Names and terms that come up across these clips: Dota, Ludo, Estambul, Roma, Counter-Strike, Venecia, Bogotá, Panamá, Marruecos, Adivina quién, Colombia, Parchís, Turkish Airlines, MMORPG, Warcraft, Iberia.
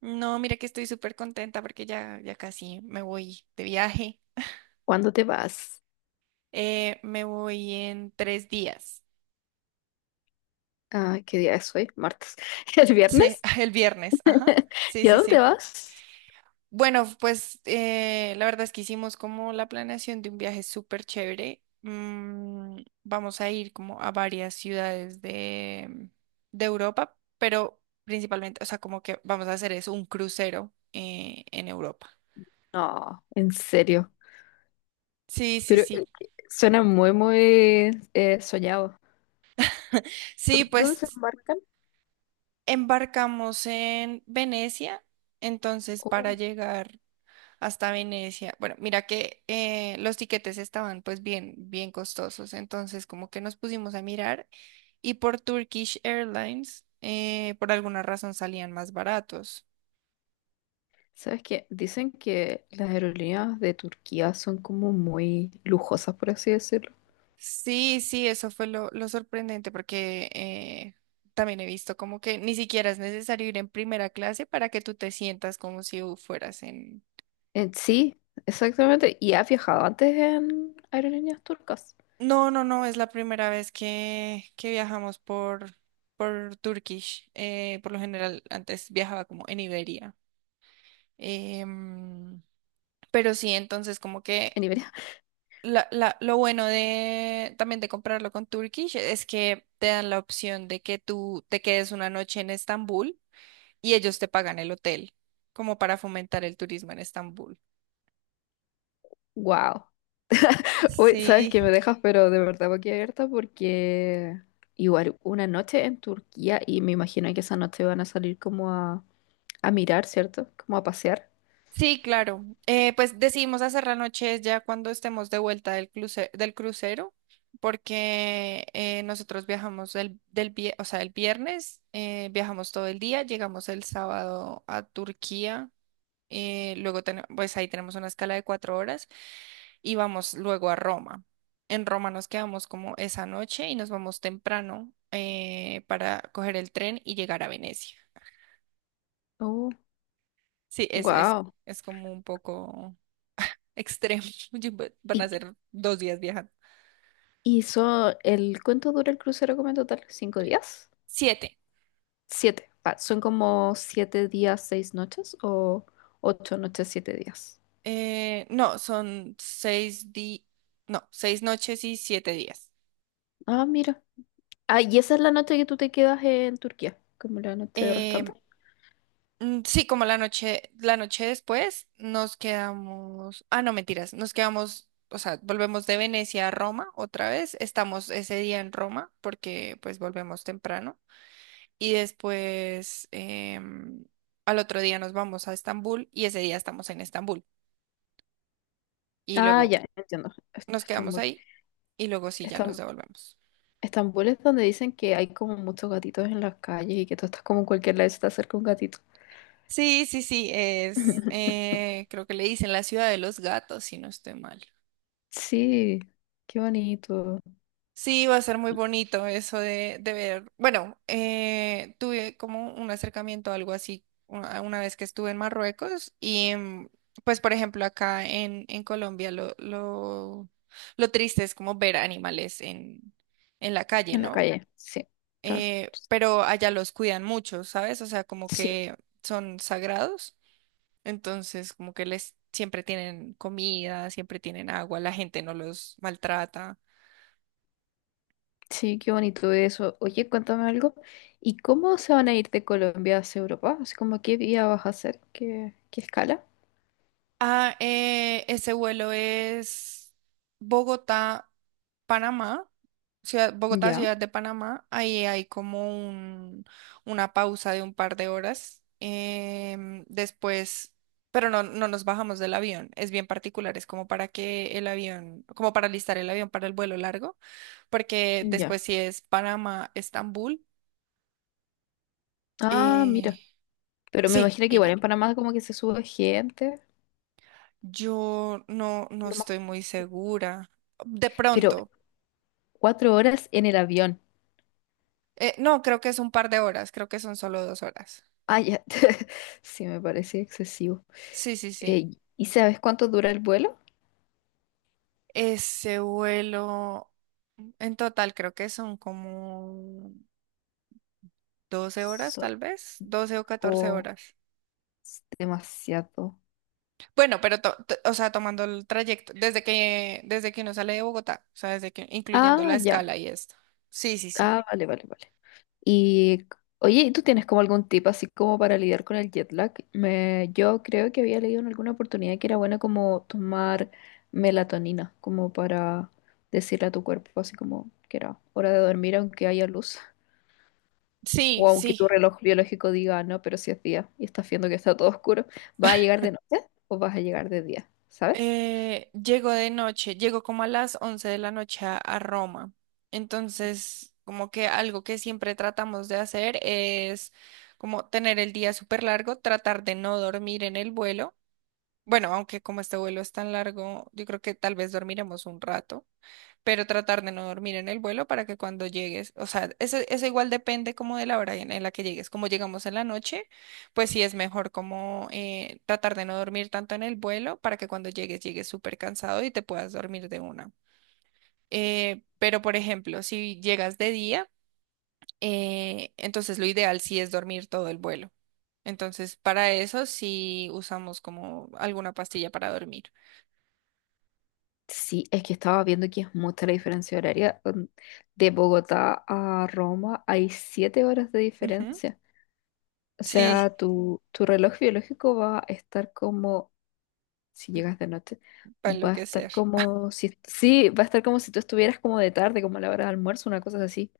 No, mira que estoy súper contenta porque ya casi me voy de viaje. ¿Cuándo te vas? Me voy en 3 días. Ah, ¿qué día es hoy? Martes. ¿El Sí, viernes? el viernes, ajá. Sí, ¿Y a sí, dónde sí. vas? Bueno, pues la verdad es que hicimos como la planeación de un viaje súper chévere. Vamos a ir como a varias ciudades de Europa, pero principalmente, o sea, como que vamos a hacer eso, un crucero en Europa. No, en serio. Sí, sí, Pero sí. Suena muy, muy, soñado. Sí, Dónde se pues. embarcan? Embarcamos en Venecia, entonces para Oh, llegar hasta Venecia. Bueno, mira que los tiquetes estaban pues bien, bien costosos, entonces como que nos pusimos a mirar y por Turkish Airlines por alguna razón salían más baratos. ¿sabes qué? Dicen que las aerolíneas de Turquía son como muy lujosas, por así decirlo. Sí, sí, eso fue lo sorprendente porque también he visto como que ni siquiera es necesario ir en primera clase para que tú te sientas como si fueras en. Sí, exactamente. ¿Y has viajado antes en aerolíneas turcas? No, no, no, es la primera vez que viajamos por Turkish. Por lo general, antes viajaba como en Iberia. Em, pero sí, entonces como que En Iberia. Lo bueno de también de comprarlo con Turkish es que te dan la opción de que tú te quedes una noche en Estambul y ellos te pagan el hotel, como para fomentar el turismo en Estambul. Wow. Uy, sabes que me Sí. dejas, pero de verdad abierta porque igual una noche en Turquía y me imagino que esa noche van a salir como a mirar, ¿cierto? Como a pasear. Sí, claro. Pues decidimos hacer la noche ya cuando estemos de vuelta del del crucero, porque nosotros viajamos o sea, el viernes, viajamos todo el día, llegamos el sábado a Turquía, luego pues ahí tenemos una escala de 4 horas y vamos luego a Roma. En Roma nos quedamos como esa noche y nos vamos temprano para coger el tren y llegar a Venecia. Oh, Sí, wow. es como un poco extremo. Yo- Van a ¿Y, ser 2 días viajando. El cuánto dura el crucero como en total? ¿Cinco días? Siete. Siete. Ah, ¿son como siete días, seis noches o ocho noches, siete días? No, son no, 6 noches y 7 días. Ah, mira. Ah, y esa es la noche que tú te quedas en Turquía, como la noche restante. Em, sí, como la noche después nos quedamos. Ah, no, mentiras, nos quedamos, o sea, volvemos de Venecia a Roma otra vez. Estamos ese día en Roma porque pues volvemos temprano. Y después al otro día nos vamos a Estambul y ese día estamos en Estambul. Y Ah, luego ya, entiendo. Nos quedamos Estambul. ahí y luego sí ya nos Estam- devolvemos. Estambul es donde dicen que hay como muchos gatitos en las calles y que tú estás como en cualquier lado y se te acerca un gatito. Sí, sí, sí, creo que le dicen la ciudad de los gatos, si no estoy mal. Sí, qué bonito. Sí, va a ser muy bonito eso de ver. Bueno, tuve como un acercamiento, algo así, una vez que estuve en Marruecos y pues, por ejemplo, acá en Colombia lo triste es como ver animales en la calle, En la ¿no? calle, sí, claro. Pero allá los cuidan mucho, ¿sabes? O sea, como Sí, que son sagrados, entonces como que les siempre tienen comida, siempre tienen agua, la gente no los maltrata. sí, qué bonito eso. Oye, cuéntame algo. ¿Y cómo se van a ir de Colombia hacia Europa? Así como, ¿qué día vas a hacer? ¿Qué, qué escala? Ah, ese vuelo es Bogotá, Panamá, ciudad, Bogotá, Ya, ciudad de Panamá. Ahí hay como un, una pausa de un par de horas. Después, pero no, no nos bajamos del avión. Es bien particular, es como para que el avión, como para listar el avión para el vuelo largo, porque ya. después sí es Panamá, Estambul. Ah, mira. eh, Pero me sí, imagino que y igual ya. en Panamá como que se sube gente. Yo no, no Lo más... estoy muy segura. De Pero pronto. cuatro horas en el avión. No, creo que es un par de horas, creo que son solo 2 horas. Ah, ya. Sí, me parece excesivo. Sí, sí, sí. Eh, ¿Y sabes cuánto dura el vuelo? Ese vuelo, en total creo que son como 12 horas, Son... tal vez, 12 o 14 o- horas. es demasiado. Bueno, pero, o sea, tomando el trayecto, desde que uno sale de Bogotá, o sea, desde que, incluyendo Ah, la ya. escala y esto. Sí, sí, sí. Ah, vale, vale, vale. Y, oye, ¿tú tienes como algún tip así como para lidiar con el jet lag? Me, yo creo que había leído en alguna oportunidad que era bueno como tomar melatonina, como para decirle a tu cuerpo así como que era hora de dormir aunque haya luz. Sí, O aunque sí. tu reloj biológico diga, no, pero si es día y estás viendo que está todo oscuro, ¿vas a llegar de noche o vas a llegar de día? ¿Sabes? Llego de noche, llego como a las 11 de la noche a Roma. Entonces, como que algo que siempre tratamos de hacer es como tener el día súper largo, tratar de no dormir en el vuelo. Bueno, aunque como este vuelo es tan largo, yo creo que tal vez dormiremos un rato pero tratar de no dormir en el vuelo para que cuando llegues, o sea, eso igual depende como de la hora en la que llegues, como llegamos en la noche, pues sí es mejor como tratar de no dormir tanto en el vuelo para que cuando llegues llegues súper cansado y te puedas dormir de una. Pero por ejemplo, si llegas de día, entonces lo ideal sí es dormir todo el vuelo. Entonces, para eso sí usamos como alguna pastilla para dormir. Sí, es que estaba viendo que es mucha la diferencia horaria. De Bogotá a Roma hay 7 horas de Ujú. diferencia. O Sí, sea, tu reloj biológico va a estar como, si llegas de noche, para va a estar enloquecer. como si, sí, va a estar como si tú estuvieras como de tarde, como a la hora de almuerzo, una cosa así.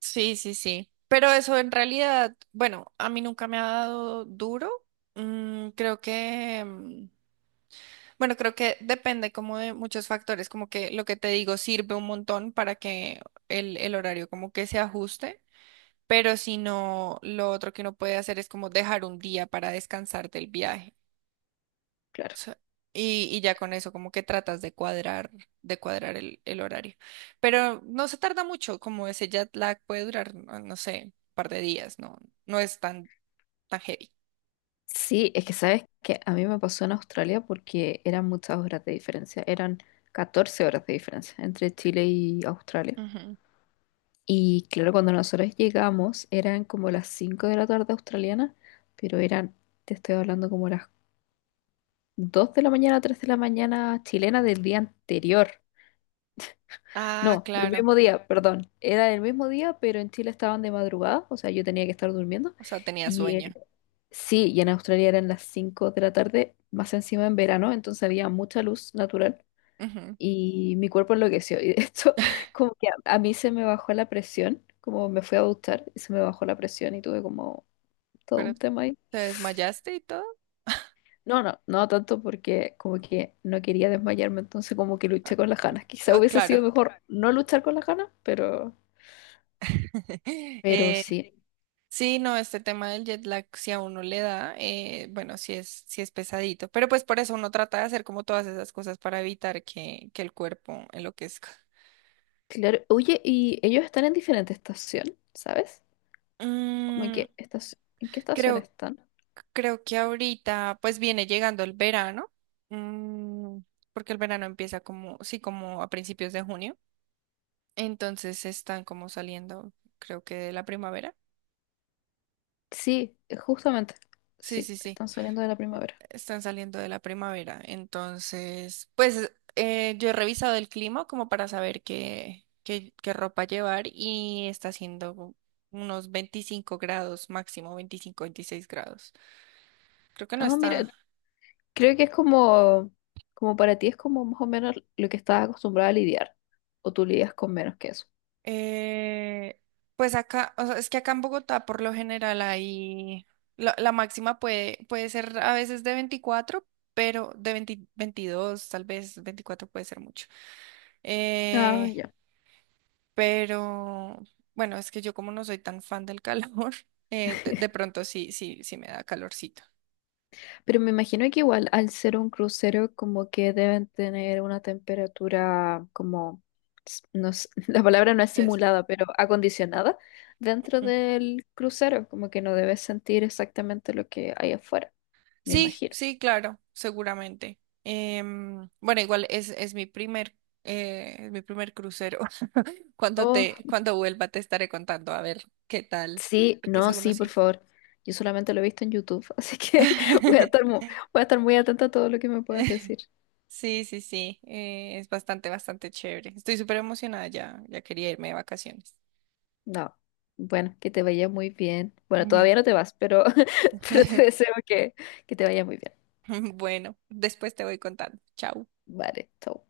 Sí, sí, sí. Pero eso en realidad, bueno, a mí nunca me ha dado duro. Creo que, bueno, creo que depende como de muchos factores, como que lo que te digo sirve un montón para que el horario como que se ajuste, pero si no, lo otro que uno puede hacer es como dejar un día para descansar del viaje Claro. sea, y ya con eso como que tratas de cuadrar, el horario. Pero no se tarda mucho, como ese jet lag puede durar, no, no sé, un par de días, no, no es tan, tan heavy. Sí, es que sabes que a mí me pasó en Australia porque eran muchas horas de diferencia, eran 14 horas de diferencia entre Chile y Australia. Ujú. Y claro, cuando nosotros llegamos eran como las 5 de la tarde australiana, pero eran, te estoy hablando como las 2 de la mañana, 3 de la mañana chilena del día anterior. Ah, No, del claro. mismo día, perdón. Era el mismo día, pero en Chile estaban de madrugada, o sea, yo tenía que estar durmiendo. O sea, tenía Y eh, sueño. sí, y en Australia eran las 5 de la tarde, más encima en verano, entonces había mucha luz natural Ujú. y mi cuerpo enloqueció. Y de hecho, como que a mí se me bajó la presión, como me fui a duchar y se me bajó la presión y tuve como todo Pero un tema ahí. te desmayaste y todo. No, no tanto porque como que no quería desmayarme, entonces como que Ah, luché con las ganas. Quizá ah, hubiese claro. sido mejor no luchar con las ganas, pero Eh, sí. sí, no, este tema del jet lag, si a uno le da, bueno, si es pesadito. Pero pues por eso uno trata de hacer como todas esas cosas para evitar que el cuerpo enloquezca. Claro, oye, y ellos están en diferente estación, ¿sabes? Como Mm, ¿en qué estación creo están? creo que ahorita pues viene llegando el verano, mm, porque el verano empieza como, sí, como a principios de junio, entonces están como saliendo, creo que de la primavera. Sí, justamente. Sí, Sí, sí, sí, están saliendo de la primavera. están saliendo de la primavera, entonces pues yo he revisado el clima como para saber qué ropa llevar y está haciendo unos 25 grados máximo, 25 26 grados. Creo que no Ah, mira, está. creo que es como, como para ti es como más o menos lo que estás acostumbrada a lidiar, o tú lidias con menos que eso. Eh, pues acá, o sea, es que acá en Bogotá por lo general hay, la máxima puede ser a veces de 24, pero de 20 22 tal vez 24 puede ser mucho. Ah, Eh, ya. pero bueno, es que yo como no soy tan fan del calor, de pronto sí, sí, sí me da calorcito. Pero me imagino que igual al ser un crucero como que deben tener una temperatura como, s- no s- la palabra no es Entonces, simulada, pero acondicionada dentro ujú. del crucero, como que no debes sentir exactamente lo que hay afuera, me Sí, imagino. sí, claro, seguramente. Bueno, igual es mi primer crucero. Oh, Cuando vuelva te estaré contando a ver qué tal, sí, porque no, seguro sí, por sí. favor. Yo solamente lo he visto en YouTube, así que voy a estar muy, voy a estar muy atenta a todo lo que me puedas decir. Sí, sí, sí, es bastante, bastante chévere. Estoy súper emocionada ya quería irme de vacaciones. No, bueno, que te vaya muy bien. Bueno, Ujú. todavía no te vas, pero, pero te deseo que te vaya muy bien. Bueno, después te voy contando. Chao. Vale, chau.